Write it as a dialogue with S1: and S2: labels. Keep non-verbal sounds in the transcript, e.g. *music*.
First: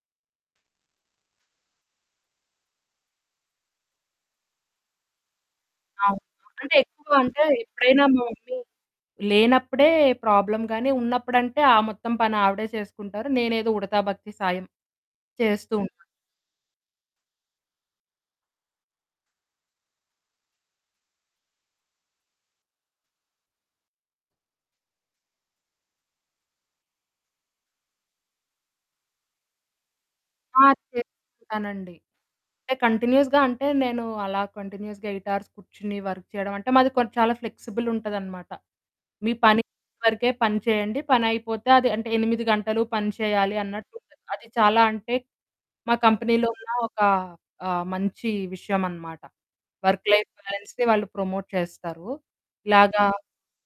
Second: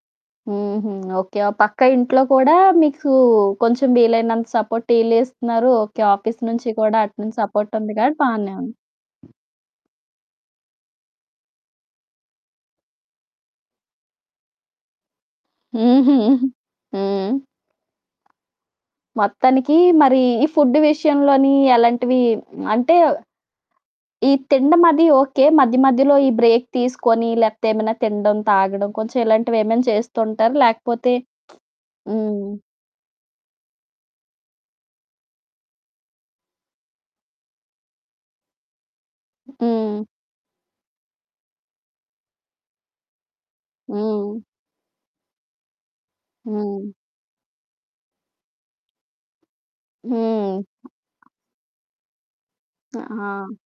S1: హుహు. ఓకే. ఆ పక్క ఇంట్లో కూడా మీకు కొంచెం వీలైనంత సపోర్ట్ ఈళ్ళు ఇస్తున్నారు. ఓకే.
S2: అవును.
S1: ఆఫీస్ నుంచి
S2: అంటే
S1: కూడా అటు
S2: ఎక్కువగా
S1: నుంచి
S2: అంటే
S1: సపోర్ట్ ఉంది
S2: ఎప్పుడైనా
S1: కాబట్టి
S2: మా మమ్మీ
S1: బానేవుంది.
S2: లేనప్పుడే ప్రాబ్లమ్ గాని ఉన్నప్పుడంటే ఆ మొత్తం పని ఆవిడే చేసుకుంటారు. నేనేదో ఉడతా భక్తి సాయం చేస్తూ ఉంటా.
S1: హుహు. *chuckles* హ్మ్. మొత్తానికి మరి ఈ ఫుడ్ విషయంలోని ఎలాంటివి అంటే ఈ తినడం అది ఓకే. మధ్య మధ్యలో ఈ బ్రేక్ తీసుకొని లేకపోతే ఏమైనా తినడం, తాగడం కొంచెం ఇలాంటివి ఏమైనా చేస్తూంటారా?
S2: ఆ!
S1: లేకపోతే
S2: చేస్తుంటానండి.
S1: *smacks lips* హ్మ్.
S2: అంటే కంటిన్యూయస్‌గా అంటే నేను అలా కంటిన్యూయస్‌గా 8 ఆర్స్ కూర్చొని వర్క్ చేయడం అంటే మాది కొం చాలా ఫ్లెక్సిబుల్ ఉంటదనమాట. మీ పని
S1: హ్మ్.
S2: వరకే పని చేయండి. పని అయిపోతే అది అంటే 8 గంటలు పని చేయాలి అన్నట్టు ఉండదు.
S1: హ్మ్.
S2: అది చాలా అంటే మా కంపెనీలో ఉన్న
S1: హ్మ్.
S2: ఒక ఆహ్, మంచి విషయం అనమాట. వర్క్ లైఫ్
S1: హ్మ్.
S2: బ్యాలెన్స్‌ని వాళ్ళు ప్రమోట్ చేస్తారు. ఇలాగా
S1: ఆ!